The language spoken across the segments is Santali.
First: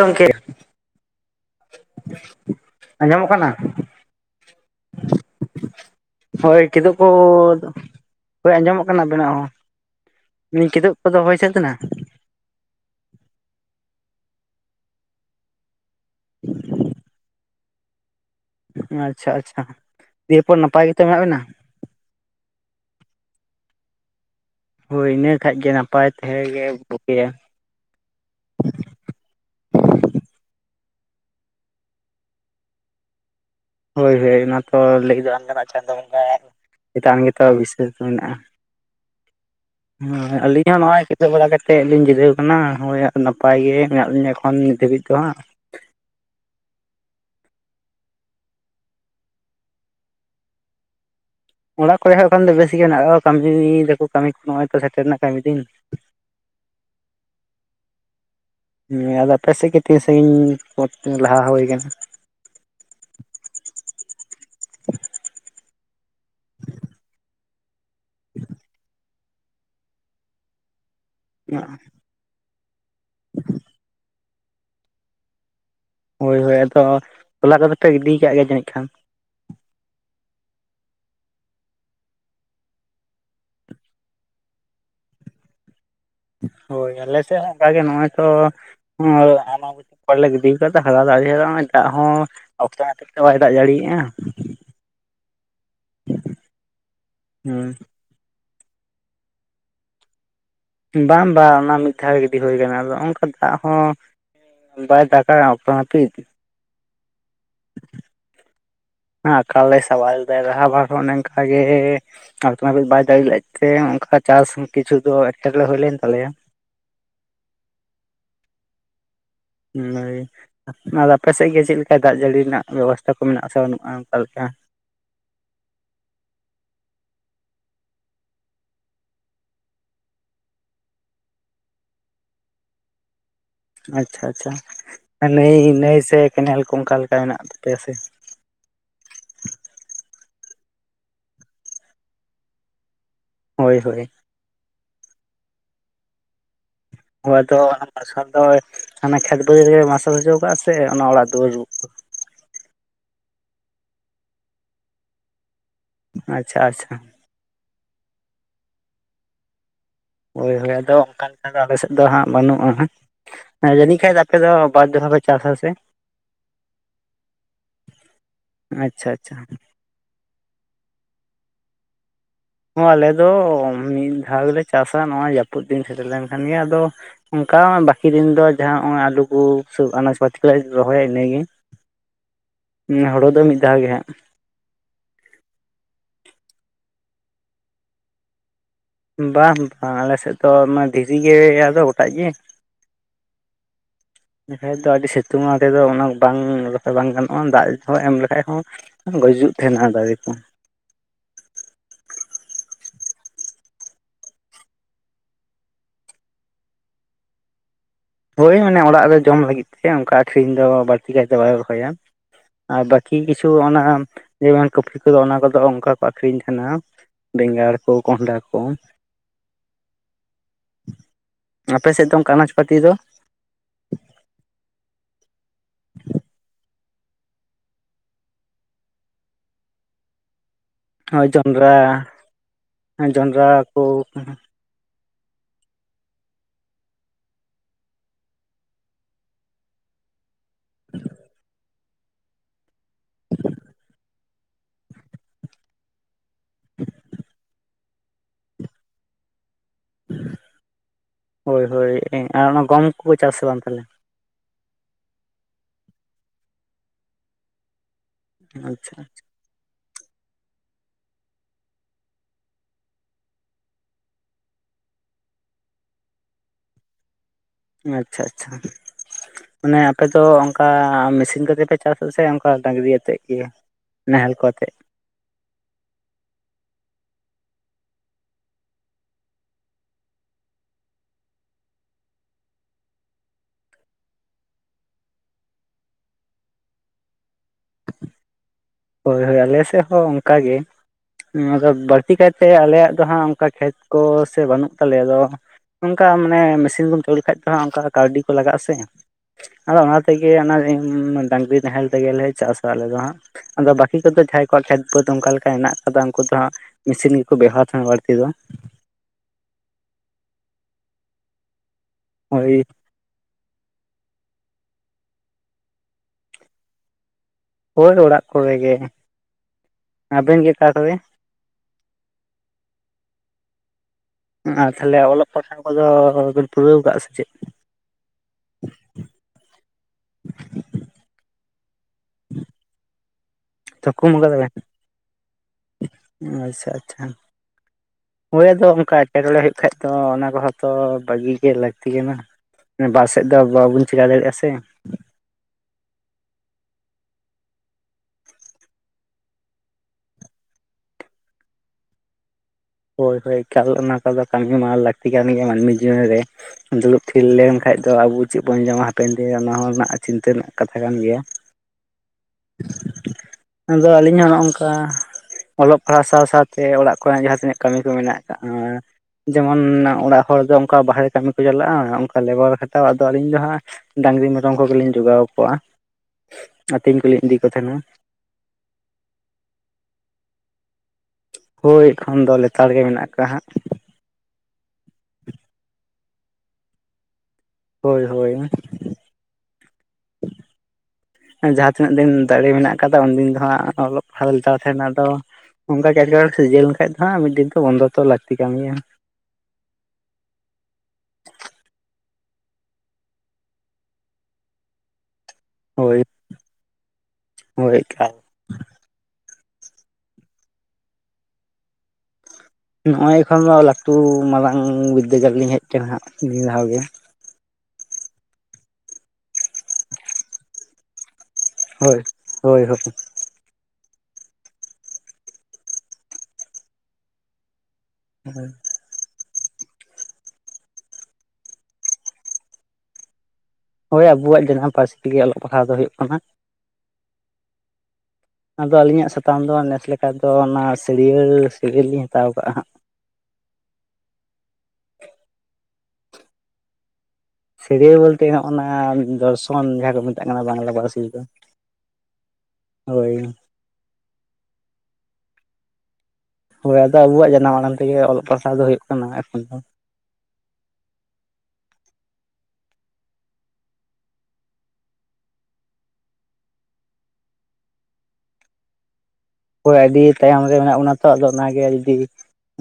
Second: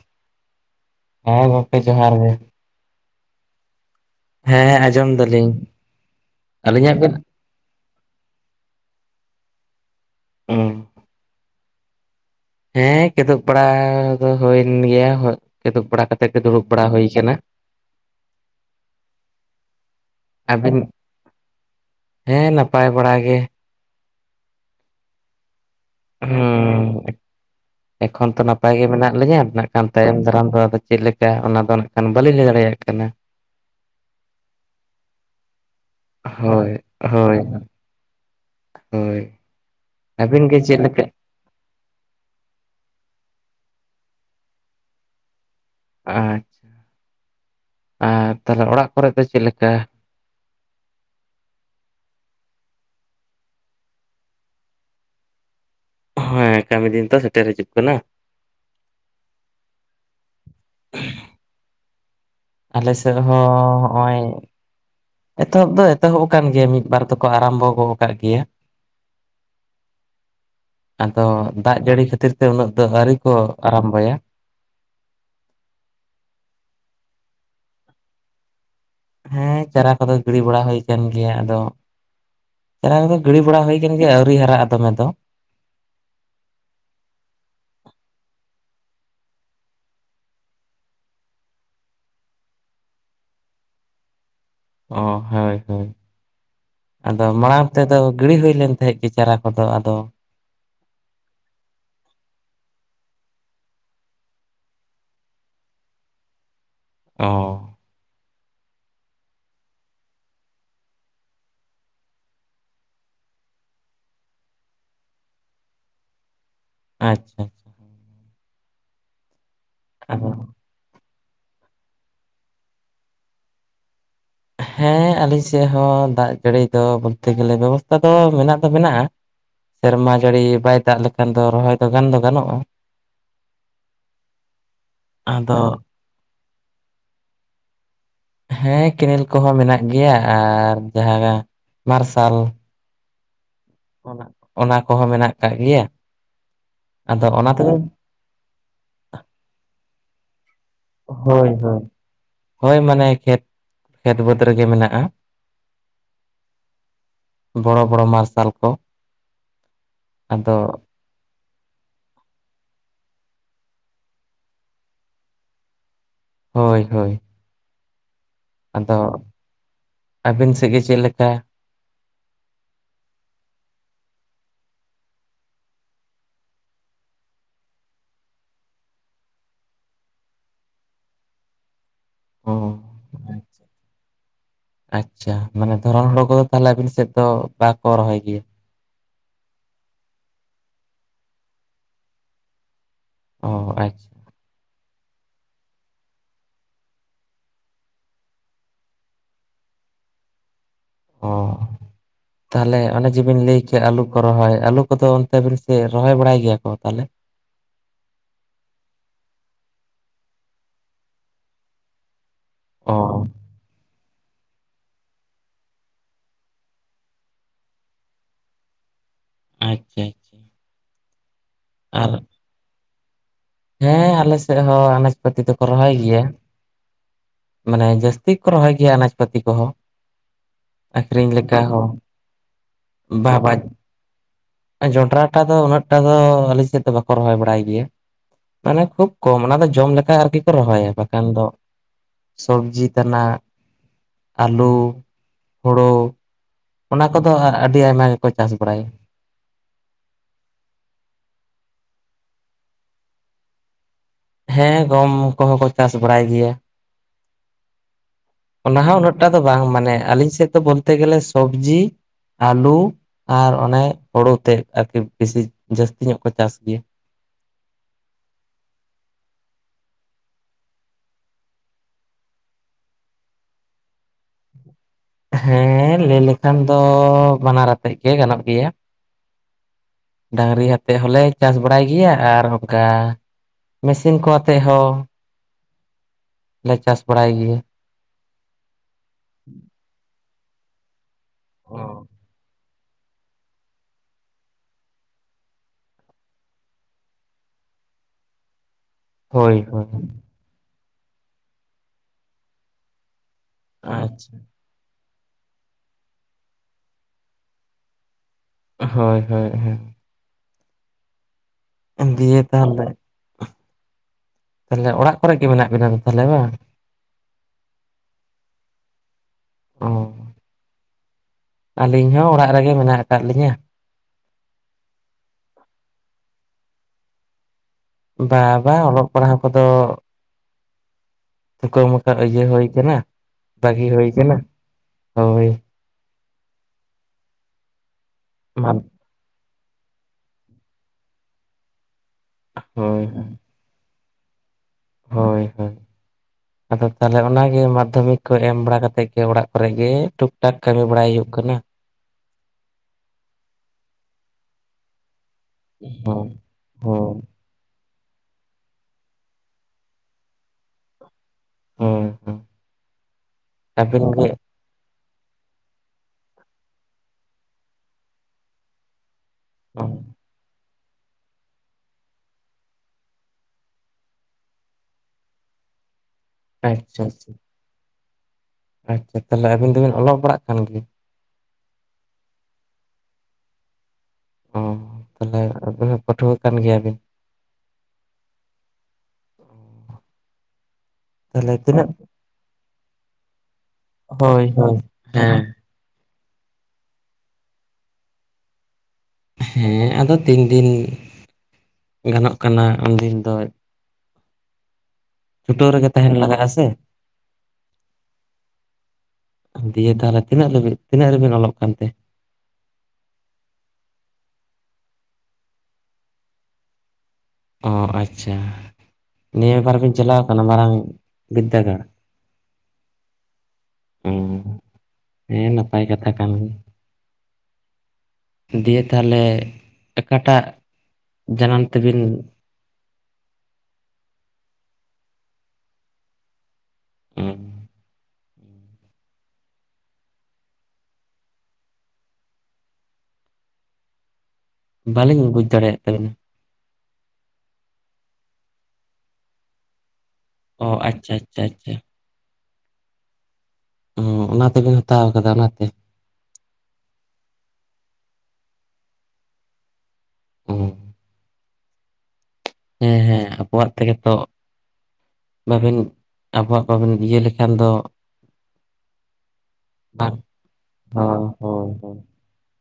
ᱜᱚᱢᱠᱮ ᱦᱮᱸ ᱜᱚᱢᱠᱮ ᱡᱚᱦᱟᱨ ᱜᱮ ᱟᱸᱡᱚᱢᱚᱜ ᱠᱟᱱᱟ ᱦᱮᱸ ᱟᱸᱡᱚᱢ ᱫᱟᱞᱤᱧ ᱦᱳᱭ ᱠᱤᱫᱩ ᱟᱹᱞᱤᱧᱟᱜ ᱠᱚ ᱵᱮᱱ ᱦᱳᱭ ᱟᱸᱡᱚᱢᱚᱜ ᱠᱟᱱᱟ ᱟᱵᱮᱱᱟᱜ ᱦᱚᱸ ᱦᱩᱸ᱾ ᱢᱮᱱᱫᱤᱧ ᱠᱤᱫᱩᱵ ᱠᱚᱫᱚᱦ ᱦᱩᱭ ᱥᱟᱹᱛ ᱮᱱᱟ ᱦᱮᱸ ᱠᱮᱫᱩᱵ ᱯᱟᱲᱟ ᱫᱚ ᱦᱩᱭᱮᱱ ᱜᱮᱭᱟ ᱠᱮᱫᱩᱵ ᱯᱟᱲᱟ ᱠᱟᱛᱮ ᱜᱮ ᱫᱩᱲᱩᱵ ᱵᱟᱲᱟ ᱦᱩᱭ ᱠᱟᱱᱟ ᱟᱪᱪᱷᱟ ᱟᱪᱪᱷᱟ ᱫᱤᱭᱮᱯᱚᱨ ᱟᱹᱵᱤᱱ ᱱᱟᱯᱟᱭ ᱜᱮᱛᱚ ᱢᱮᱱᱟᱜ ᱵᱮᱱᱟ? ᱦᱮᱸ ᱱᱟᱯᱟᱭ ᱵᱟᱲᱟ ᱜᱮ ᱦᱳᱭ ᱤᱱᱟᱹ ᱠᱷᱟᱡ ᱜᱮ ᱱᱟᱯᱟᱭ ᱛᱟᱦᱮᱸ ᱜᱮ ᱦᱩᱸ᱾ ᱵᱩᱜᱤᱭᱟ ᱮᱠᱷᱚᱱ ᱛᱚ ᱱᱟᱯᱟᱭ ᱜᱮ ᱢᱮᱱᱟᱜ ᱞᱤᱧᱟ ᱢᱮᱱᱠᱷᱟᱱ ᱛᱟᱭᱚᱢ ᱫᱟᱨᱟᱢ ᱫᱚ ᱪᱮᱫ ᱞᱮᱠᱟ ᱚᱱᱟ ᱫᱚ ᱱᱟᱜᱠᱷᱟᱱ ᱵᱟᱹᱞᱤᱧ ᱞᱟᱹᱭ ᱫᱟᱲᱮᱭᱟᱜ ᱠᱟᱱᱟ᱾ ᱦᱳᱭ ᱦᱳᱭ ᱚᱱᱟ ᱛᱚ ᱞᱟᱹᱭ ᱫᱚ ᱵᱟᱝ ᱜᱟᱱᱚᱜ ᱼᱟ ᱟᱪᱪᱷᱟ ᱛᱚ ᱦᱳᱭ [inaudible] ᱪᱮᱛᱟᱱ ᱦᱳᱭ ᱜᱮᱛᱚ ᱵᱤᱥᱟᱹ ᱢᱮᱱᱟᱜᱼᱟ ᱦᱳᱭ ᱦᱮᱸ ᱟᱹᱵᱤᱱ ᱜᱮ ᱟᱹᱞᱤᱧ ᱦᱚᱸ ᱪᱮᱫ ᱞᱮᱠᱟ ᱱᱚᱣᱟ ᱡᱚᱢ ᱵᱟᱲᱟ ᱠᱟᱛᱮᱫ ᱞᱤᱧ ᱡᱤᱨᱟᱹᱣ ᱟᱠᱟᱱᱟ ᱦᱳᱭ ᱱᱟᱯᱟᱭ ᱜᱮ ᱢᱮᱱᱟᱜ ᱞᱤᱧᱟᱹ ᱮᱠᱷᱚᱱ ᱱᱤᱛ ᱫᱷᱟᱹᱵᱤᱡ ᱫᱚ ᱦᱟᱸᱜ ᱟᱪᱪᱷᱟ ᱟᱨ ᱛᱟᱦᱚᱞᱮ ᱚᱲᱟᱜ ᱠᱚᱨᱮ ᱫᱚ ᱪᱮᱫ ᱞᱮᱠᱟ? ᱚᱲᱟᱜ ᱠᱚᱨᱮ ᱦᱚᱸ ᱮᱠᱷᱚᱱ ᱫᱚ ᱵᱮᱥ ᱜᱮ ᱢᱮᱱᱟᱜ ᱠᱚᱣᱟ ᱠᱟᱹᱢᱤᱭ ᱫᱟᱠᱚ ᱠᱟᱹᱢᱤ ᱠᱚ ᱱᱚᱜᱼᱚᱭ ᱛᱚ ᱥᱮᱴᱮᱨ ᱨᱮᱱᱟᱜ ᱠᱟᱹᱢᱤ ᱫᱤᱱ ᱦᱮᱸ ᱠᱟᱹᱢᱤ ᱫᱤᱱ ᱛᱚ ᱥᱮᱴᱮᱨ ᱦᱤᱡᱩᱜ ᱠᱟᱱᱟ ᱦᱮᱸ ᱟᱫᱚ ᱟᱯᱮᱥᱮᱫ ᱜᱮ ᱛᱤᱱ ᱥᱟᱹᱜᱤᱧ ᱞᱟᱦᱟ ᱦᱩᱭ ᱠᱟᱱᱟ ᱟᱞᱮ ᱥᱮᱫ ᱦᱚᱸ ᱦᱚᱜᱼᱚᱭ ᱮᱛᱚᱦᱚᱵ ᱫᱚ ᱮᱛᱚᱦᱚᱵ ᱟᱠᱟᱱ ᱜᱮᱭᱟ ᱢᱤᱫ ᱵᱟᱨ ᱫᱚᱠᱚ ᱟᱨᱟᱢᱵᱷᱚ ᱟᱠᱟᱫ ᱜᱮᱭᱟ᱾ ᱟᱫᱚ ᱫᱟᱜ ᱡᱟᱹᱲᱤ ᱠᱷᱟᱹᱛᱤᱨ ᱛᱮ ᱩᱱᱟᱹᱜ ᱫᱚ ᱟᱶᱨᱤ ᱠᱚ ᱟᱨᱟᱢᱵᱷᱚᱭᱟ ᱦᱳᱭ ᱦᱳᱭ ᱟᱫᱚ ᱛᱚᱞᱟ ᱠᱚᱫᱚ ᱯᱮ ᱜᱤᱰᱤ ᱟᱠᱟᱫ ᱜᱮᱭᱟ ᱡᱟᱹᱱᱤᱡ ᱠᱷᱟᱱ? ᱦᱮᱸ ᱪᱟᱨᱟ ᱠᱚᱫᱚ ᱜᱤᱰᱤ ᱵᱟᱲᱟ ᱦᱩᱭ ᱟᱠᱟᱱ ᱜᱮᱭᱟ ᱟᱫᱚ ᱪᱟᱨᱟ ᱠᱚ ᱫᱚ ᱜᱤᱲᱤ ᱵᱟᱲᱟ ᱦᱩᱭ ᱠᱟᱱ ᱜᱮᱭᱟ ᱟᱹᱣᱨᱤ ᱦᱟᱨᱟᱜᱼᱟ ᱫᱚᱢᱮ ᱫᱚ ᱦᱳᱭ ᱟᱞᱮ ᱥᱮᱫ ᱦᱚᱸ ᱚᱱᱠᱟᱜᱮ ᱱᱚᱜᱼᱚᱭ ᱛᱚ ᱟᱭ ᱟᱯᱷᱚᱨ ᱞᱮ ᱜᱤᱰᱤ ᱟᱠᱟᱫᱟ ᱦᱟᱨᱟᱣ ᱫᱚ ᱫᱟᱜ ᱦᱚᱸ ᱚᱠᱛᱚ ᱦᱚᱛ ᱛᱮ ᱵᱟᱭ ᱫᱟᱜ ᱡᱟᱲᱤᱭᱮᱜᱼᱟ ᱚ ᱦᱳᱭ ᱦᱳᱭ ᱟᱫᱚ ᱢᱟᱲᱟᱝ ᱛᱮᱫᱚ ᱜᱤᱲᱤ ᱦᱩᱭ ᱞᱮᱱ ᱛᱟᱦᱮᱸᱫ ᱠᱤᱪᱷᱩ ᱪᱟᱨᱟ ᱠᱚᱫᱚ ᱟᱫᱚ ᱵᱟᱝ ᱵᱟᱝ ᱚᱱᱟ ᱢᱤᱫ ᱫᱷᱟᱣ ᱨᱮ ᱜᱤᱰᱤ ᱦᱩᱭ ᱟᱠᱟᱱᱟ ᱟᱫᱚ ᱚᱱᱠᱟ ᱫᱟᱜ ᱦᱚᱸ ᱵᱟᱭ ᱫᱟᱠᱟ ᱚᱠᱛᱚ ᱱᱟᱯᱤᱛ ᱚ [inaudible] ᱦᱮ ᱟᱠᱟᱞ ᱮ ᱥᱟᱶᱟᱞ ᱫᱟᱭ ᱞᱟᱦᱟ ᱵᱟᱨ ᱦᱚ ᱚᱱᱮ ᱚᱱᱠᱟ ᱜᱮ ᱚᱠᱛᱚ ᱱᱟᱯᱤᱛ ᱵᱟᱭ ᱡᱟᱹᱲᱤ ᱞᱮᱫ ᱛᱮ ᱚᱱᱠᱟ ᱪᱟᱥ ᱠᱤᱪᱷᱩ ᱫᱚ ᱮᱴᱠᱮᱴᱬᱮ ᱦᱩᱭ ᱞᱮᱱ ᱛᱟᱞᱮᱭᱟ ᱟᱪᱪᱷᱟ ᱟᱪᱪᱷᱟ᱾ ᱟᱫᱚ ᱟᱫᱚ ᱟᱯᱮᱥᱮᱫ ᱜᱮ ᱪᱮᱫ ᱞᱮᱠᱟ ᱫᱟᱜ ᱡᱟᱹᱲᱤ ᱨᱮᱱᱟᱜ ᱵᱮᱵᱚᱥᱛᱷᱟ ᱠᱚ ᱢᱮᱱᱟᱜᱼᱟ ᱥᱮ ᱵᱟᱹᱱᱩᱜᱼᱟ ᱚᱱᱠᱟ ᱞᱮᱠᱟ ᱦᱮᱸ ᱟᱹᱞᱤᱧ ᱥᱮᱫ ᱦᱚᱸ ᱫᱟᱜ ᱡᱟᱹᱲᱤ ᱫᱚ ᱵᱚᱞᱛᱮ ᱜᱮᱞᱮ ᱵᱮᱵᱚᱥᱛᱷᱟ ᱫᱚ ᱢᱮᱱᱟᱜ ᱫᱚ ᱢᱮᱱᱟᱜᱼᱟ ᱥᱮᱨᱢᱟ ᱡᱟᱹᱲᱤ ᱵᱟᱭ ᱫᱟᱜ ᱞᱮᱠᱷᱟᱱ ᱫᱚ ᱨᱚᱦᱚᱭ ᱫᱚ ᱜᱟᱱ ᱫᱚ ᱜᱟᱱᱚᱜᱼᱟ᱾ ᱟᱪᱪᱷᱟ ᱟᱪᱪᱷᱟ ᱟᱫᱚ ᱱᱟᱹᱭ ᱱᱟᱹᱭ ᱥᱮ ᱠᱮᱱᱮᱞ ᱠᱚ ᱚᱱᱠᱟ ᱞᱮᱠᱟ ᱢᱮᱱᱟᱜ ᱛᱟᱯᱮᱭᱟ ᱥᱮ ᱦᱮᱸ ᱠᱮᱱᱮᱞ ᱠᱚᱦᱚᱸ ᱢᱮᱱᱟᱜ ᱜᱮᱭᱟ ᱟᱨ ᱡᱟᱦᱟᱸ ᱢᱟᱨᱥᱟᱞ ᱦᱳᱭ ᱦᱳᱭ ᱚᱱᱟ ᱚᱱᱟ ᱠᱚᱦᱚᱸ ᱢᱮᱱᱟᱜ ᱠᱟᱜ ᱜᱮᱭᱟ᱾ ᱦᱳᱭ ᱚᱱᱟ ᱟᱫᱚ ᱛᱮᱫᱚ ᱢᱟᱨᱥᱟᱞ ᱫᱚ ᱠᱷᱮᱛ ᱵᱟᱹᱫᱽ ᱜᱮ ᱢᱟᱨᱥᱟᱞ ᱦᱚᱪᱚ ᱟᱠᱟᱫᱼᱟ ᱥᱮ ᱚᱱᱟ ᱚᱲᱟᱜ ᱦᱳᱭ ᱫᱩᱣᱟᱹᱨ ᱦᱳᱭ ᱦᱳᱭ ᱢᱟᱱᱮ ᱠᱷᱮᱛ ᱠᱷᱮᱛ ᱵᱟᱹᱫᱽ ᱨᱮᱜᱮ ᱢᱮᱱᱟᱜᱼᱟ ᱟᱪᱪᱷᱟ ᱟᱪᱪᱷᱟ ᱵᱚᱲᱚ ᱵᱚᱲᱚ ᱢᱟᱨᱥᱟᱞ ᱠᱚ ᱦᱳᱭ ᱦᱳᱭ ᱟᱫᱚ ᱚᱱᱠᱟ ᱞᱮᱠᱟ ᱫᱚ ᱟᱞᱮ ᱥᱮᱫ ᱫᱚ ᱦᱟᱸᱜ ᱵᱟᱹᱱᱩᱜᱼᱟ ᱦᱟᱸᱜ ᱦᱮᱸ ᱡᱟᱹᱱᱤ ᱠᱷᱟᱱᱡ ᱫᱚ ᱟᱯᱮ ᱫᱚ ᱵᱟᱨ ᱫᱷᱚᱯᱟ ᱯᱮ ᱪᱟᱥ ᱟ ᱥᱮ ᱦᱳᱭ ᱦᱳᱭ ᱟᱫᱚ ᱟᱪᱪᱷᱟ ᱟᱪᱪᱷᱟ ᱟᱹᱵᱤᱱ ᱥᱮᱫ ᱜᱮ ᱪᱮᱫ ᱞᱮᱠᱟ ᱦᱚᱸ ᱟᱞᱮ ᱫᱚ ᱢᱤᱫ ᱫᱷᱟᱣ ᱜᱮᱞᱮ ᱪᱟᱥᱟ ᱱᱚᱣᱟ ᱡᱟᱹᱯᱩᱫ ᱫᱤᱱ ᱥᱮᱴᱮᱨ ᱞᱮᱱᱠᱷᱟᱱ ᱜᱮ ᱟᱫᱚ ᱚᱱᱠᱟ ᱵᱟᱹᱠᱤ ᱫᱤᱱ ᱫᱚ ᱡᱟᱦᱟᱸ ᱱᱚᱜ ᱚᱭ ᱟᱞᱩ ᱠᱚ ᱟᱱᱟᱡ ᱯᱟᱛᱤ ᱠᱚ ᱨᱚᱦᱚᱭᱟ ᱤᱱᱟᱹᱜᱮ ᱚ ᱦ ᱦᱳᱲᱳ ᱫᱚ ᱢᱤᱫ ᱫᱷᱟᱣ ᱜᱮ ᱦᱟᱸᱜ ᱟᱪᱪᱷᱟ ᱢᱟᱱᱮ ᱫᱷᱚᱨᱚᱱ ᱦᱚᱲ ᱠᱚᱫᱚ ᱛᱟᱦᱚᱞᱮ ᱟᱵᱤᱱ ᱥᱮᱫ ᱫᱚ ᱵᱟᱝᱠᱚ ᱨᱚᱦᱚᱭ ᱜᱮᱭᱟ ᱵᱟᱝ ᱵᱟᱝ ᱟᱞᱮ ᱥᱮᱫ ᱫᱚ ᱫᱷᱤᱨᱤ ᱜᱮᱭᱟ ᱟᱫᱚ ᱜᱚᱴᱟᱜ ᱜᱮ ᱚ ᱟᱪᱪᱷᱟ ᱤᱱᱟᱠᱷᱟ ᱫᱚ ᱟᱹᱰᱤ ᱥᱤᱛᱩᱝᱼᱟ ᱛᱮᱫᱚ ᱚᱱᱟ ᱵᱟᱝ ᱵᱟᱝ ᱜᱟᱱᱚᱜᱼᱟ ᱫᱟᱜ ᱮᱢ ᱞᱮᱠᱷᱟᱡ ᱦᱚᱸ ᱜᱡᱩᱜ ᱛᱟᱦᱮᱱᱟ ᱫᱟᱨᱮ ᱠᱚ ᱚ ᱛᱟᱦᱚᱞᱮ ᱚᱱᱮ ᱡᱮᱵᱤᱱ ᱞᱟᱹᱭ ᱠᱮᱭᱟ ᱟᱹᱞᱩ ᱠᱚ ᱨᱚᱦᱚᱭ ᱟᱹᱞᱩ ᱠᱚᱫᱚ ᱚᱱᱛᱮ ᱵᱤᱱ ᱨᱚᱦᱚᱭ ᱵᱟᱲᱟᱭ ᱜᱮᱭᱟ ᱠᱚ ᱛᱟᱦᱚᱞᱮ ᱦᱳᱭ ᱢᱟᱱᱮ ᱚᱲᱟᱜ ᱨᱮ ᱡᱚᱢ ᱞᱟᱹᱜᱤᱫ ᱛᱮ ᱚᱱᱠᱟ ᱟᱠᱷᱟᱨᱧ ᱫᱚ ᱵᱟᱹᱲᱛᱤ ᱠᱟᱭᱛᱮ ᱵᱟᱞᱮ ᱨᱚᱦᱚᱭᱟ ᱟᱨ ᱚ ᱵᱟᱹᱠᱤ ᱠᱤᱪᱷᱩ ᱚᱱᱟ ᱡᱮᱢᱚᱱ ᱠᱩᱯᱤ ᱠᱚᱫᱚ ᱚᱱᱟ ᱠᱚᱫᱚ ᱚᱱᱠᱟ ᱠᱚ ᱟᱠᱷᱨᱤᱧ ᱛᱟᱦᱮ ᱵᱮᱸᱜᱟᱲ ᱠᱚ ᱠᱚᱸᱦᱰᱟ ᱠᱚ ᱟᱪᱪᱷᱟ ᱟᱪᱪᱷᱟ ᱟᱯᱮ ᱥᱮᱫ ᱟᱨ ᱫᱚ ᱟᱱᱟᱪ ᱯᱟᱹᱛᱤ ᱫᱚ ᱦᱮᱸ ᱟᱞᱮ ᱥᱮᱫ ᱦᱚᱸ ᱟᱱᱟᱡᱽ ᱯᱟᱹᱛᱤ ᱫᱚᱠᱚ ᱨᱚᱦᱚᱭ ᱜᱮᱭᱟ ᱢᱟᱱᱮ ᱡᱟᱹᱥᱛᱤ ᱠᱚ ᱨᱚᱦᱚᱭ ᱜᱮᱭᱟ ᱟᱱᱟᱡᱽ ᱯᱟᱹᱛᱤ ᱠᱚᱦᱚᱸ ᱦᱳᱭ ᱟᱠᱷᱨᱤᱧ ᱞᱮᱠᱟ ᱡᱚᱱᱰᱨᱟ ᱦᱚᱸ ᱡᱚᱱᱰᱨᱟ ᱵᱟᱵᱟ ᱠᱚ ᱡᱚᱱᱰᱨᱟ ᱴᱟ ᱫᱚ ᱩᱱᱟᱹᱜ ᱴᱟ ᱫᱚ ᱟᱞᱮ ᱥᱮᱫ ᱫᱚ ᱵᱟᱠᱚ ᱨᱚᱦᱚᱭ ᱵᱟᱲᱟᱭ ᱜᱮᱭᱟ ᱢᱟᱱᱮ ᱠᱷᱩᱵ ᱠᱚᱢ ᱚᱱᱟ ᱫᱚ ᱡᱚᱢ ᱞᱮᱠᱟ ᱟᱨᱠᱤ ᱠᱚ ᱨᱚᱦᱚᱭᱟ ᱵᱟᱠᱷᱟᱱ ᱫᱚ ᱥᱚᱵᱽᱡᱤ ᱛᱟᱱᱟᱜ ᱟᱹᱞᱩ ᱦᱳᱲᱳ ᱚᱱᱟ ᱠᱚᱫᱚ ᱟᱨ ᱟᱹᱰᱤ ᱟᱭᱢᱟ ᱜᱮᱠᱚ ᱪᱟᱥ ᱵᱟᱲᱟᱭᱟ ᱦᱳᱭ ᱦᱳᱭ ᱟᱨ ᱚᱱᱟ ᱜᱚᱢ ᱠᱚᱠᱚ ᱪᱟᱥ ᱟ ᱥᱮ ᱵᱟᱝ ᱛᱟᱦᱚᱞᱮ ᱦᱮᱸ ᱜᱚᱢ ᱠᱚᱦᱚᱸ ᱠᱚ ᱪᱟᱥ ᱵᱟᱲᱟᱭ ᱜᱮᱭᱟ ᱚᱱᱟ ᱦᱚᱸ ᱟᱪᱪᱷᱟ ᱩᱱᱟᱹᱜ ᱴᱟ ᱫᱚ ᱵᱟᱝ ᱢᱟᱱᱮ ᱟᱹᱞᱤᱧ ᱥᱮᱫ ᱫᱚ ᱵᱚᱞᱛᱮ ᱜᱮᱞᱮ ᱥᱚᱵᱽᱡᱤ ᱟᱹᱞᱩ ᱟᱨ ᱚᱱᱮ ᱦᱳᱲᱳ ᱛᱮᱫ ᱟᱨᱠᱤ ᱵᱤᱥᱤ ᱡᱟᱹᱥᱛᱤ ᱧᱚᱜ ᱠᱚ ᱪᱟᱥ ᱜᱮᱭᱟ ᱟᱪᱪᱷᱟ ᱟᱪᱪᱷᱟ ᱢᱟᱱᱮ ᱟᱯᱮ ᱫᱚ ᱚᱱᱠᱟ ᱢᱮᱥᱤᱱ ᱠᱟᱛᱮᱫ ᱯᱮ ᱪᱟᱥᱟ ᱥᱮ ᱚᱱᱠᱟ ᱰᱟᱝᱨᱤ ᱟᱛᱮᱫ ᱜᱮ ᱱᱟᱦᱮᱞ ᱠᱚᱛᱮ ᱦᱮᱸ ᱞᱟᱹᱭ ᱞᱮᱠᱷᱟᱱ ᱫᱚ ᱵᱟᱱᱟᱨ ᱟᱛᱮᱫ ᱜᱮ ᱜᱟᱱᱚᱜ ᱜᱮᱭᱟ ᱰᱟᱝᱨᱤ ᱟᱛᱮᱫ ᱦᱚᱸ ᱞᱮ ᱪᱟᱥ ᱵᱟᱲᱟᱭ ᱜᱮᱭᱟ ᱟᱨ ᱚᱱᱠᱟ ᱢᱮᱥᱤᱱ ᱠᱚ ᱟᱛᱮᱫ ᱦᱚᱸ ᱞᱮ ᱪᱟᱥ ᱵᱟᱲᱟᱭ ᱜᱮᱭᱟ ᱦᱳᱭ ᱦᱳᱭ ᱟᱞᱮ ᱥᱮᱫ ᱦᱚᱸ ᱚᱱᱠᱟ ᱜᱮ ᱚ ᱵᱟᱹᱲᱛᱤ ᱠᱟᱭᱛᱮ ᱟᱞᱮᱭᱟᱜ ᱫᱚ ᱦᱟᱸᱜ ᱚᱱᱠᱟ ᱠᱷᱮᱛ ᱠᱚ ᱥᱮ ᱵᱟᱹᱱᱩᱜ ᱛᱟᱞᱮᱭᱟ ᱟᱫᱚ ᱚᱱᱠᱟ ᱢᱟᱱᱮ ᱢᱮᱥᱤᱱ ᱠᱚᱢ ᱪᱟᱹᱞᱩ ᱞᱮᱠᱷᱟᱡ ᱫᱚ ᱦᱟᱸᱜ ᱚᱱᱠᱟ ᱠᱟᱹᱣᱰᱤ ᱠᱚ ᱞᱟᱜᱟᱜᱼᱟ ᱥᱮ ᱦᱳᱭ ᱟᱫᱚ ᱦᱳᱭ ᱚᱱᱟ ᱛᱮᱜᱮ ᱚᱱᱟ ᱨᱤᱝ ᱰᱟᱝᱨᱤ ᱱᱟᱦᱮᱞ ᱛᱮᱜᱮ ᱞᱮ ᱪᱟᱥᱟ ᱟᱞᱮ ᱫᱚ ᱦᱟᱸᱜ ᱟᱫᱚ ᱵᱟᱹᱠᱤ ᱠᱚᱫᱚ ᱟᱪᱪᱷᱟ ᱡᱟᱦᱟᱸᱭ ᱠᱚᱣᱟᱜ ᱠᱷᱮᱛ ᱵᱟᱹᱫᱽ ᱚᱱᱠᱟ ᱞᱮᱠᱟ ᱦᱮᱱᱟᱜ ᱟᱫᱟᱱ ᱠᱚᱫᱚ ᱦᱟᱸᱜ ᱢᱤᱥᱤᱱ ᱜᱮᱠᱚ ᱵᱮᱣᱦᱟᱨ ᱛᱟᱦᱮᱱᱟ ᱵᱟᱹᱲᱛᱤ ᱫᱚ ᱦᱚᱭ ᱦᱚᱭ ᱦᱚᱭ ᱫᱤᱭᱮ ᱳᱭ ᱛᱟᱦᱞᱮ ᱛᱟᱞᱦᱮ ᱚᱲᱟᱜ ᱠᱚᱨᱮ ᱜᱮ ᱢᱮᱱᱟᱜ ᱵᱤᱱᱟ ᱛᱟᱞᱦᱮ ᱵᱟ ᱦᱳᱭ ᱚᱲᱟᱜ ᱠᱚᱨᱮ ᱜᱮ ᱚ ᱟᱵᱮᱱ ᱜᱮ ᱛᱟᱦᱞᱮ ᱟᱹᱞᱤᱧ ᱦᱚᱸ ᱚᱲᱟᱜ ᱨᱮᱜᱮ ᱢᱮᱱᱟᱜ ᱠᱟᱜ ᱞᱤᱧᱟᱹ ᱟᱨ ᱛᱦᱟᱞᱮ ᱚᱞᱚᱜ ᱯᱟᱲᱦᱟᱜ ᱠᱚᱫᱚ ᱵᱤᱱ ᱯᱩᱨᱟᱹᱣ ᱠᱟᱜ-ᱟ ᱥᱮ ᱪᱮᱫ ᱵᱟ ᱵᱟᱝ ᱚᱞᱚᱜ ᱯᱟᱲᱦᱟᱣ ᱠᱚᱫᱚ ᱩᱠᱟᱹ ᱢᱩ ᱤᱭᱟᱹ ᱦᱩᱭ ᱠᱟᱱᱟ ᱵᱟᱟᱹᱜᱤ ᱦᱩᱭ ᱛᱷᱩᱠᱩᱢ ᱠᱟᱱᱟ ᱠᱟᱫᱟ ᱵᱮᱱ ᱦᱳᱭ ᱟᱪᱪᱷᱟ ᱟᱪᱪᱷᱟ ᱦᱚᱭ ᱟᱫᱚ ᱢᱟ ᱚᱝᱠᱟ ᱮᱴᱚᱬᱮ ᱦᱩᱭᱩᱜ ᱠᱷᱟᱡ ᱫᱚ ᱚᱱᱟ ᱠᱚᱦᱚᱸ ᱛᱚ ᱵᱷᱟᱹᱜᱤ ᱜᱮ ᱞᱟᱹᱠᱛᱤ ᱠᱟᱱᱟ ᱦᱳᱭ ᱵᱟᱥ ᱥᱮᱫ ᱫᱚ ᱵᱟᱵᱚᱱ ᱪᱮᱲᱟ ᱫᱟᱲᱮᱭᱟᱜ-ᱟ ᱥᱮ ᱦᱚᱭ ᱦᱚᱭ ᱟᱫᱚ ᱛᱟᱞᱦᱮ ᱚᱱᱟᱜᱮ ᱢᱟᱫᱽᱫᱷᱚᱢᱤᱠ ᱠᱚ ᱮᱢ ᱵᱟᱲᱟ ᱠᱟᱛᱮᱜ ᱜᱮ ᱚᱲᱟᱜ ᱠᱚᱨᱮ ᱜᱮ ᱴᱩᱠ ᱴᱟᱠ ᱠᱟᱹᱢᱤ ᱵᱟᱲᱟᱭ ᱦᱩᱭᱩᱜ ᱠᱟᱱᱟ ᱦᱚᱭ ᱦᱚᱭ ᱮᱠᱟᱞ ᱚᱱᱟ ᱠᱚᱫᱚ ᱠᱟᱹᱢᱤ ᱢᱟ ᱞᱟᱹᱠᱛᱤ ᱠᱟᱱ ᱜᱮᱭᱟ ᱢᱟᱹᱱᱢᱤ ᱡᱤᱭᱚᱱ ᱨᱮ ᱦᱚᱸ ᱫᱩᱲᱩᱵ ᱦᱚᱸ ᱛᱷᱤᱨ ᱞᱮᱢ ᱠᱷᱟᱡ ᱫᱚ ᱟᱵᱚ ᱪᱮᱫ ᱵᱚᱱ ᱡᱟᱢᱟ ᱦᱟᱯᱮᱱ ᱫᱤᱱ ᱨᱮ ᱱᱚᱣᱟ ᱨᱮᱱᱟᱜ ᱪᱤᱱᱛᱟᱹ ᱨᱮᱱᱟᱜ ᱠᱟᱛᱷᱟ ᱠᱟᱱ ᱜᱮᱭᱟ ᱦᱚᱸ ᱦᱚᱸ ᱟᱫᱚ ᱟᱹᱵᱤᱱ ᱟᱞᱤᱧ ᱜᱮ ᱦᱚᱸ ᱱᱚᱜᱝᱠ ᱯᱟ ᱚᱞᱚᱜ ᱯᱟᱲᱦᱟᱣ ᱥᱟᱶ ᱥᱟᱶᱛᱮ ᱚᱲᱟᱜ ᱠᱚᱣᱟᱜ ᱡᱟᱦᱟᱸ ᱛᱤᱱᱟᱹᱜ ᱠᱟᱹᱢᱤ ᱠᱚ ᱢᱮᱱᱟᱜ ᱠᱟᱜ ᱱᱚᱣᱟ ᱡᱮᱢᱚᱱ ᱦᱚᱸ ᱚᱲᱟᱜ ᱦᱚᱲ ᱫᱚ ᱚᱝᱠᱟ ᱵᱟᱦᱨᱮ ᱠᱟᱹᱢᱤ ᱠᱚ ᱪᱟᱞᱟᱜ-ᱟ ᱚᱝᱠᱟ ᱞᱮᱵᱟᱨ ᱠᱷᱟᱴᱟᱣ ᱟᱫᱚ ᱟᱹᱞᱤᱧ ᱫᱚ ᱦᱟᱸᱜ ᱰᱟᱹᱝᱨᱤ ᱢᱮᱨᱚᱢ ᱠᱚᱜᱮᱞᱤᱧ ᱡᱚᱜᱟᱣ ᱠᱚᱣᱟ ᱟᱹᱛᱤᱧ ᱟᱪᱪᱷᱟ ᱠᱚᱞᱤᱧ ᱟᱪᱪᱷᱟ ᱤᱫᱤ ᱠᱚ ᱛᱦᱮᱱᱟ ᱟᱪᱪᱷᱟ ᱛᱦᱟᱞᱮ ᱟᱵᱤᱱ ᱫᱚᱵᱤᱱ ᱚᱞᱚᱜ ᱯᱟᱲᱟᱜ ᱠᱟᱱ ᱜᱮ ᱦᱳᱭ ᱮᱠᱷᱚᱱ ᱫᱚ ᱞᱮᱛᱟᱲ ᱜᱮ ᱢᱮᱱᱟᱜ ᱠᱟᱜ-ᱟ ᱦᱟᱸᱜ ᱚ ᱛᱚᱵᱮ ᱟᱵᱤᱱ ᱦᱚᱸ ᱯᱟᱹᱴᱷᱣᱟᱹ ᱠᱟᱱ ᱜᱮᱭᱟᱵᱤᱱ ᱦᱳᱭ ᱦᱳᱭ ᱡᱟᱦᱟᱸ ᱛᱤᱱᱟᱹᱜ ᱫᱤᱱ ᱫᱟᱲᱮ ᱢᱮᱱᱟᱜ ᱠᱟᱫᱟ ᱩᱱᱫᱤᱱ ᱫᱚ ᱦᱟᱸᱜ ᱚᱞᱚᱜ ᱯᱟᱲᱦᱟᱣ ᱦᱳᱭ ᱞᱮᱛᱟᱲ ᱦᱳᱭ ᱛᱟᱦᱮᱱᱟ ᱟᱫᱚ ᱦᱮᱸ ᱚᱝᱠᱟ ᱜᱮ ᱟᱹᱰᱤ ᱜᱟᱱ ᱥᱤᱡᱟᱹᱣ ᱠᱷᱟᱡ ᱢᱟ ᱢᱤᱫ ᱫᱤᱱ ᱫᱚ ᱵᱚᱱᱫᱚ ᱛᱚ ᱞᱟᱹᱠᱛᱤ ᱠᱟᱱ ᱜᱮᱭᱟ ᱦᱮᱸ ᱟᱫᱚ ᱛᱤᱱ ᱫᱤᱱ ᱜᱟᱱᱚᱜ ᱠᱟᱱᱟ ᱩᱱᱫᱤᱱ ᱫᱚ ᱪᱷᱩᱴᱟᱹᱣ ᱨᱮᱜᱮ ᱦᱳᱭ ᱛᱟᱦᱮᱱ ᱞᱟᱜᱟᱜ-ᱟ ᱥᱮ ᱦᱳᱭ [unintelligible] ᱤᱭᱟᱹ ᱛᱟᱞᱦᱮ ᱛᱤᱱᱟᱹᱜ ᱨᱮᱵᱤᱱ ᱛᱤᱱᱟᱹᱜ ᱨᱮᱵᱤᱱ ᱚᱞᱚᱜ ᱠᱟᱱᱛᱮ ᱱᱚᱜ ᱚᱭ ᱮᱠᱷᱚᱱ ᱫᱚ ᱞᱟᱹᱴᱩ ᱢᱟᱨᱟᱝ ᱵᱤᱫᱽᱫᱟᱹᱜᱟᱲ ᱞᱤᱧ ᱦᱮᱡ ᱠᱟᱱᱟ ᱦᱟᱸᱜ ᱱᱤᱭᱟᱹ ᱫᱷᱟᱣ ᱜᱮ ᱚ ᱟᱪᱪᱷᱟ ᱱᱤᱭᱟᱹ ᱵᱟᱨ ᱵᱤᱱ ᱪᱟᱞᱟᱣ ᱠᱟᱱᱟ ᱢᱟᱨᱟᱝ ᱵᱤᱫᱫᱟᱜᱟᱲ ᱦᱳᱭ ᱦᱳᱭ ᱦᱳᱭ ᱦᱩ ᱦᱮᱸ ᱱᱟᱯᱟᱭ ᱠᱟᱛᱷᱟ ᱠᱟᱱ ᱜᱮ ᱦᱮ ᱫᱤᱭᱮ ᱛᱟᱦᱞᱮ ᱚᱠᱟᱴᱟᱜ ᱡᱟᱱᱟᱢ ᱛᱮᱵᱤᱱ ᱦᱚᱭ ᱟᱵᱚᱣᱟᱜ ᱡᱟᱱᱟᱢ ᱯᱟᱹᱨᱥᱤ ᱛᱮᱜᱮ ᱚᱞᱚᱜ ᱯᱟᱲᱦᱟᱣ ᱫᱚ ᱦᱩᱭᱩᱜ ᱠᱟᱱᱟ ᱟᱫᱚ ᱟᱹᱞᱤᱧᱟᱜ ᱥᱟᱛᱟᱢ ᱫᱚ ᱱᱮᱥ ᱞᱮᱠᱟ ᱫᱚ ᱚᱱᱟ ᱥᱟᱲᱭᱟᱹ ᱥᱟᱹᱨᱭᱟᱹᱲ ᱞᱤᱧ ᱦᱟᱛᱟᱣ ᱠᱟᱜ-ᱟ ᱦᱟᱸᱜ ᱵᱟᱹᱞᱤᱧ ᱵᱩᱡᱽ ᱫᱟᱲᱮᱭᱟᱜ ᱛᱟᱵᱤᱱᱟ ᱥᱟᱹᱨᱭᱟᱹᱞᱲ ᱵᱚᱞᱛᱮ ᱱᱚᱜ-ᱚ ᱱᱟ ᱫᱚᱨᱥᱚᱱ ᱡᱟᱦᱟᱸ ᱠᱚ ᱢᱮᱛᱟᱜ ᱠᱟᱱᱟ ᱚ ᱵᱟᱝᱞᱟ ᱯᱟᱹᱨᱥᱤ ᱟᱪᱪᱷᱟ ᱫᱚ ᱟᱪᱪᱷᱟ ᱟᱪᱪᱷᱟ ᱦᱳᱭ ᱚ ᱚᱱᱟ ᱛᱮᱵᱤᱱ ᱦᱟᱛᱟᱣ ᱠᱟᱫᱟ ᱚᱱᱟᱛᱮ ᱦᱳᱭ ᱟᱫᱚ ᱟᱵᱚᱣᱟᱜ ᱡᱟᱱᱟᱢ ᱟᱲᱟᱝ ᱛᱮᱜᱮ ᱚᱞᱚᱜ ᱯᱟᱲᱦᱟᱣ ᱫᱚ ᱦᱩᱭᱩᱜ ᱠᱟᱱᱟ ᱮᱠᱷᱚᱱ ᱫᱚ ᱩᱸ ᱦᱮᱸ ᱦᱮᱸ ᱟᱵᱚᱣᱟᱜ ᱛᱮᱜᱮ ᱛᱚ ᱵᱟᱵᱤᱱ ᱟᱵᱚᱣᱟᱜ ᱵᱟᱵᱤᱱ ᱤᱭᱟᱹ ᱞᱮᱠᱷᱟᱱ ᱫᱚ ᱚᱭ ᱟᱹᱰᱤ ᱵᱟᱝ ᱛᱟᱭᱚᱢ ᱨᱮ ᱢᱮᱱᱟᱜ ᱵᱚᱱᱟ ᱛᱚ ᱦᱳᱭ ᱟᱫᱚ ᱚᱱᱟᱜᱮ ᱦᱳᱭ ᱡᱩᱫᱤ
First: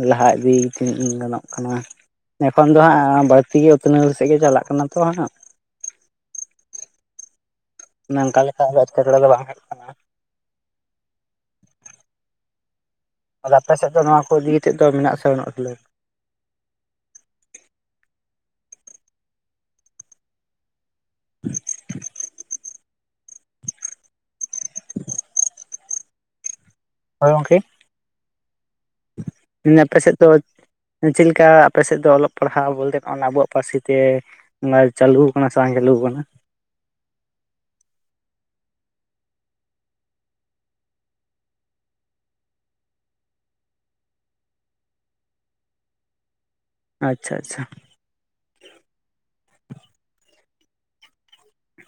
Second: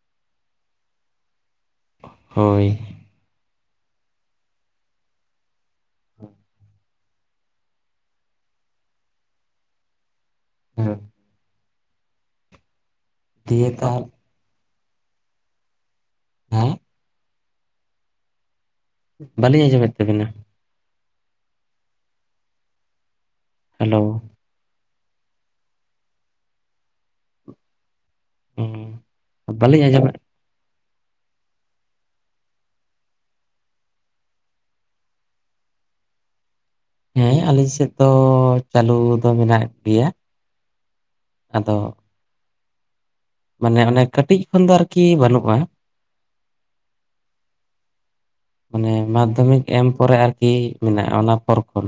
ᱞᱟᱦᱟ ᱤᱫᱤ ᱛᱤᱱᱟᱹᱜ ᱜᱟᱱᱚᱜ ᱠᱟᱱᱟ ᱦᱳᱭ ᱮᱠᱷᱚᱱ ᱫᱚ ᱦᱟᱸᱜ ᱵᱟᱹᱲᱛᱤ ᱜᱮ ᱩᱛᱱᱟᱹᱣ ᱥᱮᱜ ᱜᱮ ᱪᱟᱞᱟᱜ ᱠᱟᱱᱟ ᱛᱚ ᱦᱟᱸᱜ ᱦ ᱱᱚᱝᱠᱟ ᱞᱮᱠᱷᱟ ᱫᱚ [unintelligible] ᱵᱟᱝ ᱠᱟᱱᱟ ᱦᱮᱸ ᱟᱫᱚ ᱫᱤᱭᱮ ᱟᱯᱮ ᱥᱮᱫ ᱫᱚ ᱛᱟᱦᱚᱞᱮ ᱱᱚᱣᱟ ᱠᱚ ᱤᱫᱤ ᱠᱟᱛᱮᱫ ᱫᱚ ᱢᱮᱱᱟᱜᱥᱮ ᱵᱟᱹᱱᱩᱜ ᱠᱷᱮ [unintelligible] ᱦᱮᱸ ᱵᱟᱹᱞᱤᱧ ᱟᱸᱡᱚᱢᱮᱫ ᱛᱟᱵᱤᱱᱟ ᱦᱮᱞᱳ ᱦᱳᱭ ᱜᱚᱝᱠᱮ ᱵᱟᱹᱞᱤᱧ ᱟᱯᱮ ᱥᱮᱫ ᱟᱸᱡᱚᱢᱮᱫ ᱫᱚ ᱪᱮᱫᱮᱞᱠᱟ ᱟᱯᱮ ᱥᱮᱫ ᱫᱚ ᱚᱞᱚᱜ ᱯᱟᱲᱦᱟᱣ ᱵᱚᱞᱛᱮᱼᱱᱟ ᱟᱵᱚᱣᱟᱜ ᱯᱟᱹᱨᱥᱤ ᱛᱮ ᱚᱱᱟ ᱪᱟᱹᱞᱩ ᱟᱠᱟᱱᱟ ᱥᱮ ᱵᱟᱝ ᱪᱟᱹᱞᱩ ᱟᱠᱟᱱᱟ ᱦᱮᱸ ᱟᱹᱞᱮ ᱥᱮᱫ ᱫᱚ ᱪᱟᱹᱞᱩ ᱫᱚ ᱢᱮᱱᱟᱜ ᱜᱮᱭᱟ ᱟᱫᱚ ᱢᱟᱱᱮ ᱚᱱᱮ ᱠᱟᱹᱴᱤᱡ ᱠᱷᱚᱱ ᱫᱚ ᱟᱨᱠᱤ ᱵᱟᱹᱱᱩᱜᱼᱟ ᱟᱪᱪᱷᱟ ᱟᱪᱪᱷᱟ ᱢᱟᱱᱮ ᱢᱟᱫᱽᱫᱷᱚᱢᱤᱠ ᱮᱢ ᱯᱚᱨᱮ ᱟᱨᱠᱤ ᱢᱮᱱᱟᱜᱼᱟ ᱚᱱᱟ ᱯᱚᱨ ᱠᱷᱚᱱ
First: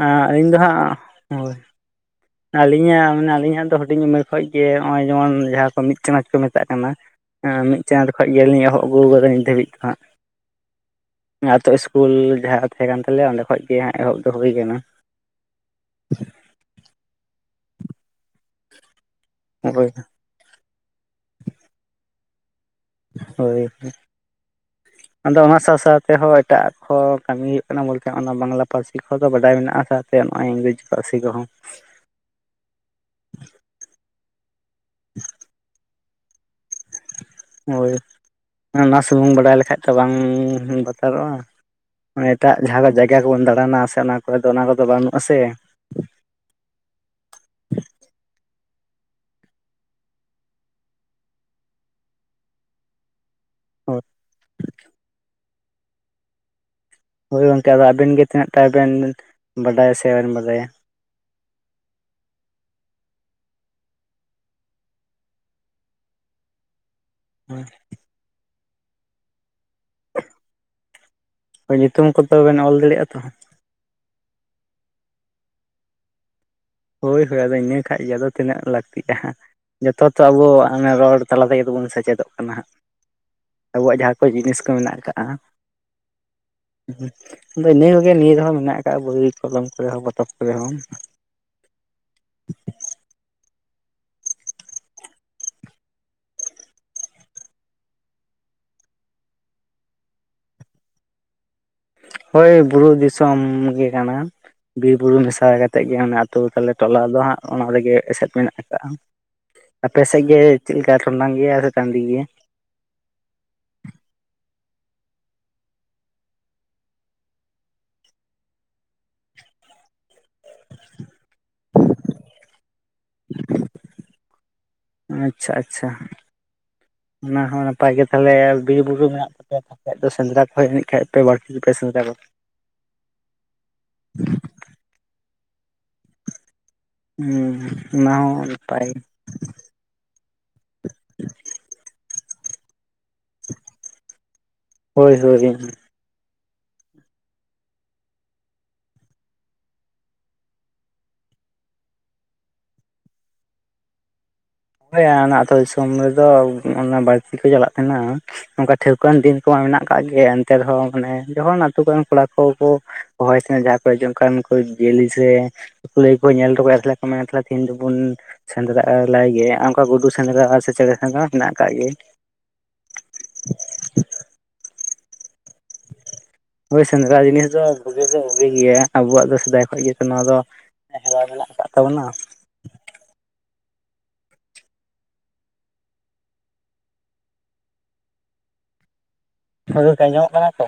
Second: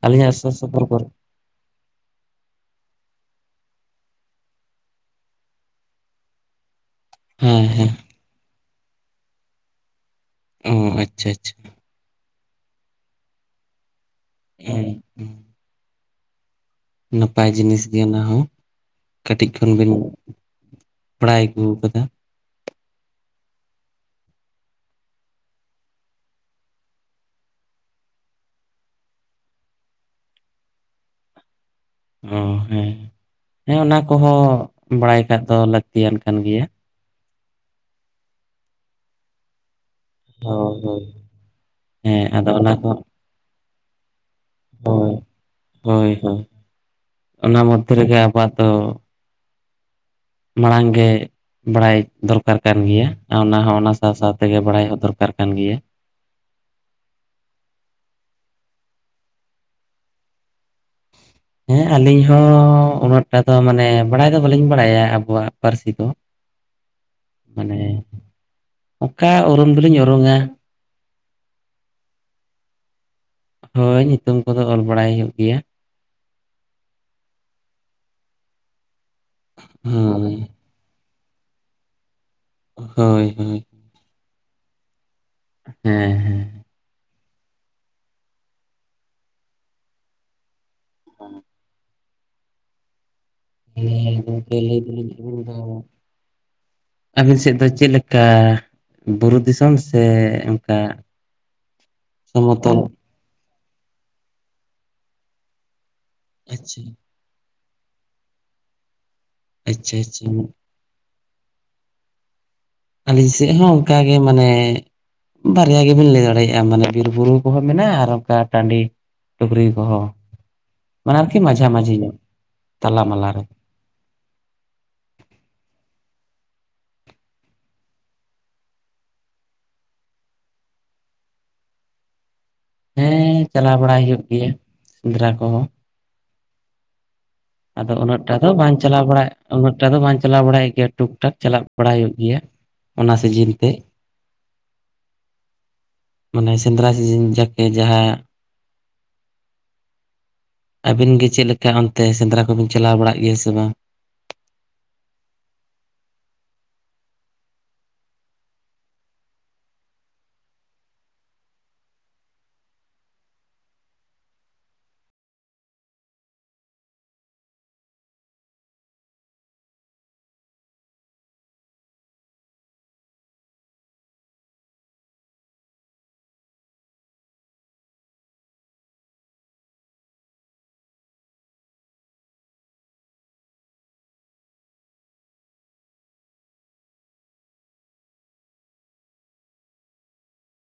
ᱚ ᱟᱹᱞᱤᱧᱟᱜ ᱥᱩᱨ ᱤᱧᱫᱚ ᱥᱩᱯᱩᱨ ᱦᱟᱸᱜ ᱠᱚᱨᱮ ᱦᱳᱭ ᱟᱹᱞᱤᱧᱟᱜ ᱢᱟᱱᱮ ᱟᱹᱞᱤᱧᱟᱜ ᱫᱚ ᱦᱩᱰᱤᱧ ᱩᱢᱮᱨ ᱠᱷᱚᱱᱚᱡ ᱜᱮ ᱱᱚᱜᱼᱚᱭ ᱡᱮᱢᱚᱱ ᱡᱟᱦᱟᱸ ᱠᱚ ᱢᱤᱫ ᱪᱟᱱᱟᱪ ᱠᱚ ᱢᱮᱛᱟᱜ ᱠᱟᱱᱟ ᱦᱮᱸ ᱢᱤᱫ ᱪᱟᱸᱫ ᱠᱷᱚᱱᱚᱡ ᱜᱮᱞᱤᱧ ᱮᱦᱚ ᱟᱹᱜᱩ ᱠᱟᱫᱟ ᱱᱤᱛ ᱫᱷᱟᱹᱵᱤᱡ ᱫᱚ ᱚ ᱟᱪᱪᱷᱟ ᱟᱪᱪᱷᱟ ᱦᱟᱸᱜᱛᱳᱩᱞ ᱥᱠᱩᱞ ᱡᱟᱦᱟᱸ ᱛᱟᱦᱮᱸ ᱠᱟᱱ ᱛᱟᱞᱮᱭᱟ ᱚᱸᱰᱮ ᱠᱷᱚᱱ ᱜᱮ ᱦᱟᱸᱜ ᱮᱦᱚᱵ ᱫᱚ ᱦᱩᱭ ᱟᱠᱟᱱᱟ ᱦᱮᱸ ᱦᱮᱸ ᱱᱟᱯᱟᱭ ᱡᱤᱱᱤᱥ ᱜᱮ ᱚᱱᱟᱦ ᱠᱟᱹᱴᱤᱡ ᱠᱷᱚᱱ ᱦᱳᱭ ᱵᱮᱱ ᱵᱟᱲᱟᱭ ᱟᱹᱜᱩ ᱠᱟᱫᱟ ᱦᱳᱭ [inaudible] ᱟᱫᱚ ᱚᱱᱟ ᱥᱟᱶ ᱥᱟᱶᱛᱮᱦᱚᱸ ᱮᱴᱟᱜ ᱠᱚ ᱠᱟᱹᱢᱤ ᱦᱩᱭᱩᱜ ᱠᱟᱱᱟ ᱵᱚᱞᱛᱮ ᱚᱱᱟ ᱵᱟᱝᱞᱟ ᱯᱟᱹᱨᱥᱤ ᱠᱚ ᱫᱚ ᱵᱟᱰᱟᱭ ᱢᱮᱱᱟᱜᱼᱟ ᱥᱟᱶᱛᱮ ᱱᱚᱜᱼᱚᱭ ᱤᱝᱜᱨᱮᱩᱡᱽᱤ ᱞᱟᱨᱥᱤ ᱠᱚᱦᱚᱸ ᱚ ᱦᱮᱸ ᱦᱮᱸ ᱚᱱᱟ ᱠᱚᱦᱚᱸ ᱵᱟᱲᱟᱭ ᱠᱟᱜ ᱫᱚ ᱞᱟᱹᱠᱛᱤᱭᱟᱱ ᱠᱟᱱ ᱜᱮᱭᱟ ᱦᱳᱭ ᱚᱱᱟ ᱥᱩᱢᱩᱝ ᱵᱟᱰᱟᱭ ᱞᱮᱠᱷᱟᱡ ᱵᱟᱝ ᱦᱳᱭ ᱦᱳᱭ ᱵᱟᱛᱟᱨᱚᱜᱼᱟ ᱦᱮᱸ ᱟᱫᱚ ᱮᱴᱟᱜ ᱚᱱᱟ ᱡᱟᱦᱟᱸ ᱠᱚ ᱡᱟᱭᱜᱟ ᱠᱚᱵᱚᱱ ᱫᱟᱬᱟᱱᱟ ᱥᱮ ᱚᱱᱟ ᱚᱠᱚᱭ ᱫᱚ ᱚᱱᱟ ᱠᱚᱫᱚ ᱦᱳᱭ ᱵᱟᱹᱱᱩᱜᱼᱟ ᱥᱮ ᱦᱳᱭ ᱦᱳᱭ ᱚᱱᱟ ᱢᱚᱫᱽᱫᱷᱮ ᱨᱮᱜᱮ ᱟᱵᱚᱣᱟᱜ ᱫᱚ ᱢᱟᱲᱟᱝ ᱜᱮ ᱵᱟᱲᱟᱭ ᱫᱚᱨᱠᱟᱨ ᱠᱟᱱ ᱜᱮᱭᱟ ᱚᱱᱟ ᱦᱚᱸ ᱚᱱᱟ ᱥᱟᱶ ᱥᱟᱶ ᱛᱮᱜᱮ ᱵᱟᱲᱟᱭ ᱦᱚᱸ ᱫᱚᱨᱠᱟᱨ ᱠᱟᱱ ᱜᱮᱭᱟ ᱦᱳᱭ ᱜᱚᱝᱠᱮ ᱟᱫᱚ ᱟᱵᱮᱱ ᱜᱮ ᱛᱤᱱᱟᱹᱜ ᱴᱟᱵᱮᱱ ᱵᱟᱰᱟᱭᱟ ᱥᱮ ᱵᱟᱵᱮᱱ ᱵᱟᱰᱟᱭᱟ ᱦᱮᱸ ᱟᱹᱞᱤᱧ ᱦᱚᱸ ᱩᱱᱟᱹᱜᱴᱟ ᱫᱚ ᱢᱟᱱᱮ ᱵᱟᱲᱟᱭ ᱫᱚ ᱵᱟᱹᱞᱤᱧ ᱵᱟᱲᱟᱭᱟ ᱟᱵᱚᱣᱟᱜ ᱯᱟᱹᱨᱥᱤ ᱫᱚ [inaudible] ᱦᱳᱸ ᱚᱠᱟ ᱩᱨᱩᱢ ᱫᱚᱞᱤᱧ ᱩᱨᱩᱝᱟ ᱧᱩᱛᱩᱢ ᱠᱚ ᱛᱚ ᱵᱮᱱ ᱚᱞ ᱫᱟᱲᱮᱭᱟᱜᱼᱟ ᱛᱚ ᱦᱳᱭ ᱧᱩᱛᱩᱢ ᱠᱚᱫᱚ ᱚᱞ ᱵᱟᱲᱟᱭ ᱦᱩᱭᱩᱜ ᱜᱮᱭᱟ ᱦᱳᱭ ᱦᱳᱭ ᱟᱫᱚ ᱤᱱᱟᱹ ᱠᱷᱟᱱ ᱜᱮ ᱟᱫᱚ ᱛᱤᱱᱟᱹᱜ ᱞᱟᱹᱠᱛᱤᱜᱼᱟ ᱡᱚᱛ ᱛᱚ ᱦᱳᱭ ᱟᱵᱚ ᱚᱱᱟ ᱨᱚᱲ ᱛᱟᱞᱟ ᱛᱮᱜᱮᱵᱚᱱ ᱥᱮᱪᱮᱫᱚᱜ ᱠᱟᱱᱟ ᱦᱟᱸᱜ ᱦᱳᱭ ᱦᱳᱭ ᱟᱵᱚᱣᱟᱜ ᱡᱟᱦᱟᱸ ᱠᱚ ᱡᱤᱱᱤᱥ ᱠᱚ ᱢᱮᱱᱟᱜ ᱟᱠᱟᱜᱼᱟ ᱦᱮᱸ ᱦᱮᱸ ᱟᱫᱚ ᱤᱱᱟᱹ ᱠᱚᱜᱮ ᱱᱤᱭᱟᱹ ᱨᱮᱦᱚᱸ ᱢᱮᱱᱟᱜ ᱟᱠᱟᱜ ᱵᱳᱣ ᱠᱚᱞᱚᱢ ᱠᱚᱨᱮ ᱦᱚᱸ ᱯᱚᱛᱚᱵ ᱠᱚᱨᱮ ᱦᱚᱸ ᱦᱚ [unintelligible] ᱟᱹᱵᱤᱱ ᱥᱮᱫ ᱫᱚ ᱪᱮᱫ ᱞᱮᱠᱟ ᱵᱩᱨᱩ ᱫᱤᱥᱚᱢ ᱥᱮ ᱚᱱᱠᱟ ᱦᱳᱭ ᱥᱚᱢᱚᱛᱚᱞ ᱵᱩᱨᱩ ᱫᱤᱥᱚᱢ ᱜᱮ ᱠᱟᱱᱟ ᱵᱤᱨ ᱵᱩᱨᱩ ᱢᱮᱥᱟ ᱠᱟᱛᱮᱫ ᱜᱮ ᱟᱹᱛᱩᱳ ᱛᱟᱞᱮ ᱟᱪᱪᱷᱟ ᱴᱚᱞᱟ ᱫᱚ ᱦᱟᱸᱜ ᱚᱱᱟ ᱨᱮᱜᱮ ᱮᱥᱮᱫ ᱢᱮᱱᱟᱜ ᱟᱠᱟᱜᱼᱟ ᱟᱪᱪᱷᱟ ᱟᱯᱮᱥᱮᱫ ᱟᱪᱪᱷᱟ ᱜᱮ ᱪᱮᱜ ᱞᱮᱠᱟ ᱴᱚᱸᱰᱟᱝ ᱜᱮᱭᱟ ᱥᱮ ᱴᱟᱸᱰᱤ ᱜᱮᱭᱟ? ᱟᱹᱞᱤᱧ ᱥᱮᱜ ᱦᱚᱸ ᱚᱱᱠᱟ ᱜᱮ ᱢᱟᱱᱮᱼᱼ ᱵᱟᱨᱭᱟ ᱜᱤᱵᱮᱱ ᱞᱟᱹᱭ ᱫᱟᱲᱮᱭᱟᱜ-ᱟ ᱢᱟᱱᱮ ᱵᱤᱨ ᱵᱩᱨᱩ ᱠᱩᱦᱚᱸ ᱢᱮᱱᱟᱜ-ᱟ ᱟᱨ ᱚᱱᱠᱟ ᱴᱟᱸᱰᱤ ᱴᱩᱠᱨᱤ ᱠᱚᱦᱚᱸ ᱢᱟᱱᱮ ᱟᱨᱠᱤ ᱢᱟᱡᱷᱟᱼᱢᱟᱹᱡᱷᱤ ᱧᱚᱜ ᱛᱟᱞᱟ ᱢᱟᱞᱟ ᱨᱮ᱾ ᱟᱪᱪᱷᱟ ᱟᱪᱪᱷᱟ᱾ ᱚᱱᱟ ᱦᱚᱸ ᱱᱟᱯᱟᱭ ᱜᱮ ᱛᱟᱦᱚᱞᱮ ᱵᱤᱨ ᱵᱩᱨᱩ ᱢᱮᱱᱟᱜ ᱛᱟᱯᱮᱭᱟᱼᱼ ᱠᱷᱟᱡ ᱫᱚ ᱥᱮᱸᱫᱽᱨᱟ ᱠᱷᱚᱡ ᱱᱤᱡ ᱠᱷᱟᱡ ᱯᱮ ᱵᱟᱲᱛᱤ ᱜᱮᱯᱮ ᱥᱮᱸᱫᱽᱨᱟ ᱠᱚᱣᱟ? ᱦᱮᱸᱦᱮᱸ ᱪᱟᱞᱟᱣ ᱵᱟᱲᱟᱭ ᱦᱩᱭᱩᱜ ᱜᱮᱭᱟ ᱥᱮᱸᱫᱽᱨᱟ ᱠᱚᱦᱚᱸ᱾ ᱦᱩᱸᱦᱩᱸ᱾ ᱟᱫᱚ ᱩᱱᱟᱹᱜ ᱴᱟ ᱫᱚ ᱵᱟᱝ ᱪᱟᱞᱟᱣ ᱵᱟᱲᱟᱭ ᱩᱱᱟᱹᱜ ᱴᱟ ᱫᱚ ᱵᱟᱝ ᱪᱟᱞᱟᱣ ᱵᱟᱲᱟᱭ ᱜᱮᱭᱟ ᱴᱩᱠ ᱴᱟᱠ ᱪᱟᱞᱟᱜ ᱵᱟᱲᱟᱭ ᱦᱩᱭᱩᱜ ᱜᱮᱭᱟ᱾ ᱚᱱᱟ ᱥᱤᱡᱤᱱ ᱛᱮᱜ᱾ ᱦᱳᱭ ᱦᱳᱭ ᱢᱟᱱᱮ ᱥᱮᱸᱫᱽᱨᱟ ᱥᱤᱡᱤᱱ ᱡᱟᱠᱮ ᱡᱟᱦᱟᱸᱼᱼ ᱟᱹᱵᱤᱱ ᱜᱮ ᱪᱮᱜ ᱞᱮᱠᱟ ᱚᱱᱛᱮ ᱥᱮᱸᱫᱽᱨᱟ ᱠᱚᱵᱤᱱ ᱪᱟᱞᱟᱣ ᱵᱟᱲᱟᱜ ᱜᱮᱭᱟ ᱥᱮ ᱵᱟᱝ? ᱦᱮᱭ ᱟᱱᱟ ᱟᱛᱩ ᱫᱤᱥᱚᱢ ᱨᱮᱫᱚ ᱚᱸᱜ-ᱚᱱᱟ ᱵᱟᱲᱛᱤ ᱠᱚ ᱪᱟᱞᱟᱜ ᱛᱮᱦᱮᱱᱟᱼᱼ ᱚᱱᱠᱟ ᱴᱷᱟᱹᱣᱠᱟᱹ ᱣᱟᱱ ᱫᱤᱱ ᱠᱚᱢᱟ ᱢᱮᱱᱟᱜ ᱠᱟᱜ ᱜᱮ ᱮᱱᱛᱮ ᱨᱮᱦᱚᱸ ᱢᱟᱱᱮ ᱡᱚᱠᱷᱚᱱ ᱟᱛᱩ ᱠᱚᱨᱮᱱ ᱠᱚᱲᱟ ᱠᱚ ᱠᱚᱼᱼ ᱦᱚᱭ ᱛᱮᱱ ᱡᱟᱦᱟᱸ ᱠᱚᱨᱮ ᱡᱮ ᱚᱱᱠᱟᱱ ᱠᱩ ᱡᱮᱞᱤ ᱥᱮᱼᱼ ᱠᱩᱞᱟᱹᱭ ᱠᱚ ᱧᱮᱞ ᱫᱚ ᱠᱟᱭᱟ ᱛᱟᱦᱮᱞᱮ ᱠᱚ ᱢᱮᱱᱟ ᱛᱷᱟᱞᱮ ᱛᱮᱦᱮᱧ ᱫᱚᱵᱚᱱ ᱥᱮᱸᱫᱽᱨᱟᱜ ᱞᱟᱭ ᱜᱮ᱾ ᱟᱨ ᱚᱱᱠᱟ ᱜᱩᱰᱩ ᱥᱮᱸᱫᱽᱨᱟ ᱥᱮ ᱪᱮᱬᱮ ᱥᱮᱸᱫᱽᱨᱟ ᱦᱮᱱᱟᱜ ᱟᱠᱟᱜ ᱜᱮ᱾ ᱦᱳᱭ ᱥᱮᱸᱫᱽᱨᱟ ᱡᱤᱱᱤᱥ ᱫᱚ ᱵᱩᱜᱤ ᱫᱚ ᱵᱩᱜᱤ ᱜᱮᱭᱟ ᱟᱵᱚᱣᱟᱜ ᱫᱚ ᱥᱮᱫᱟᱭ ᱠᱷᱚᱡ ᱜᱮᱛᱚ ᱱᱚᱣᱟ ᱫᱚᱼᱼ ᱮ ᱦᱮᱣᱟ ᱢᱮᱱᱟᱜ ᱟᱠᱟᱫ ᱛᱟᱵᱚᱱᱟ᱾ ᱦᱚᱭ ᱜᱚᱝᱠᱮ ᱟᱸᱡᱚᱢᱚᱜ ᱠᱟᱱᱟ ᱛᱚ?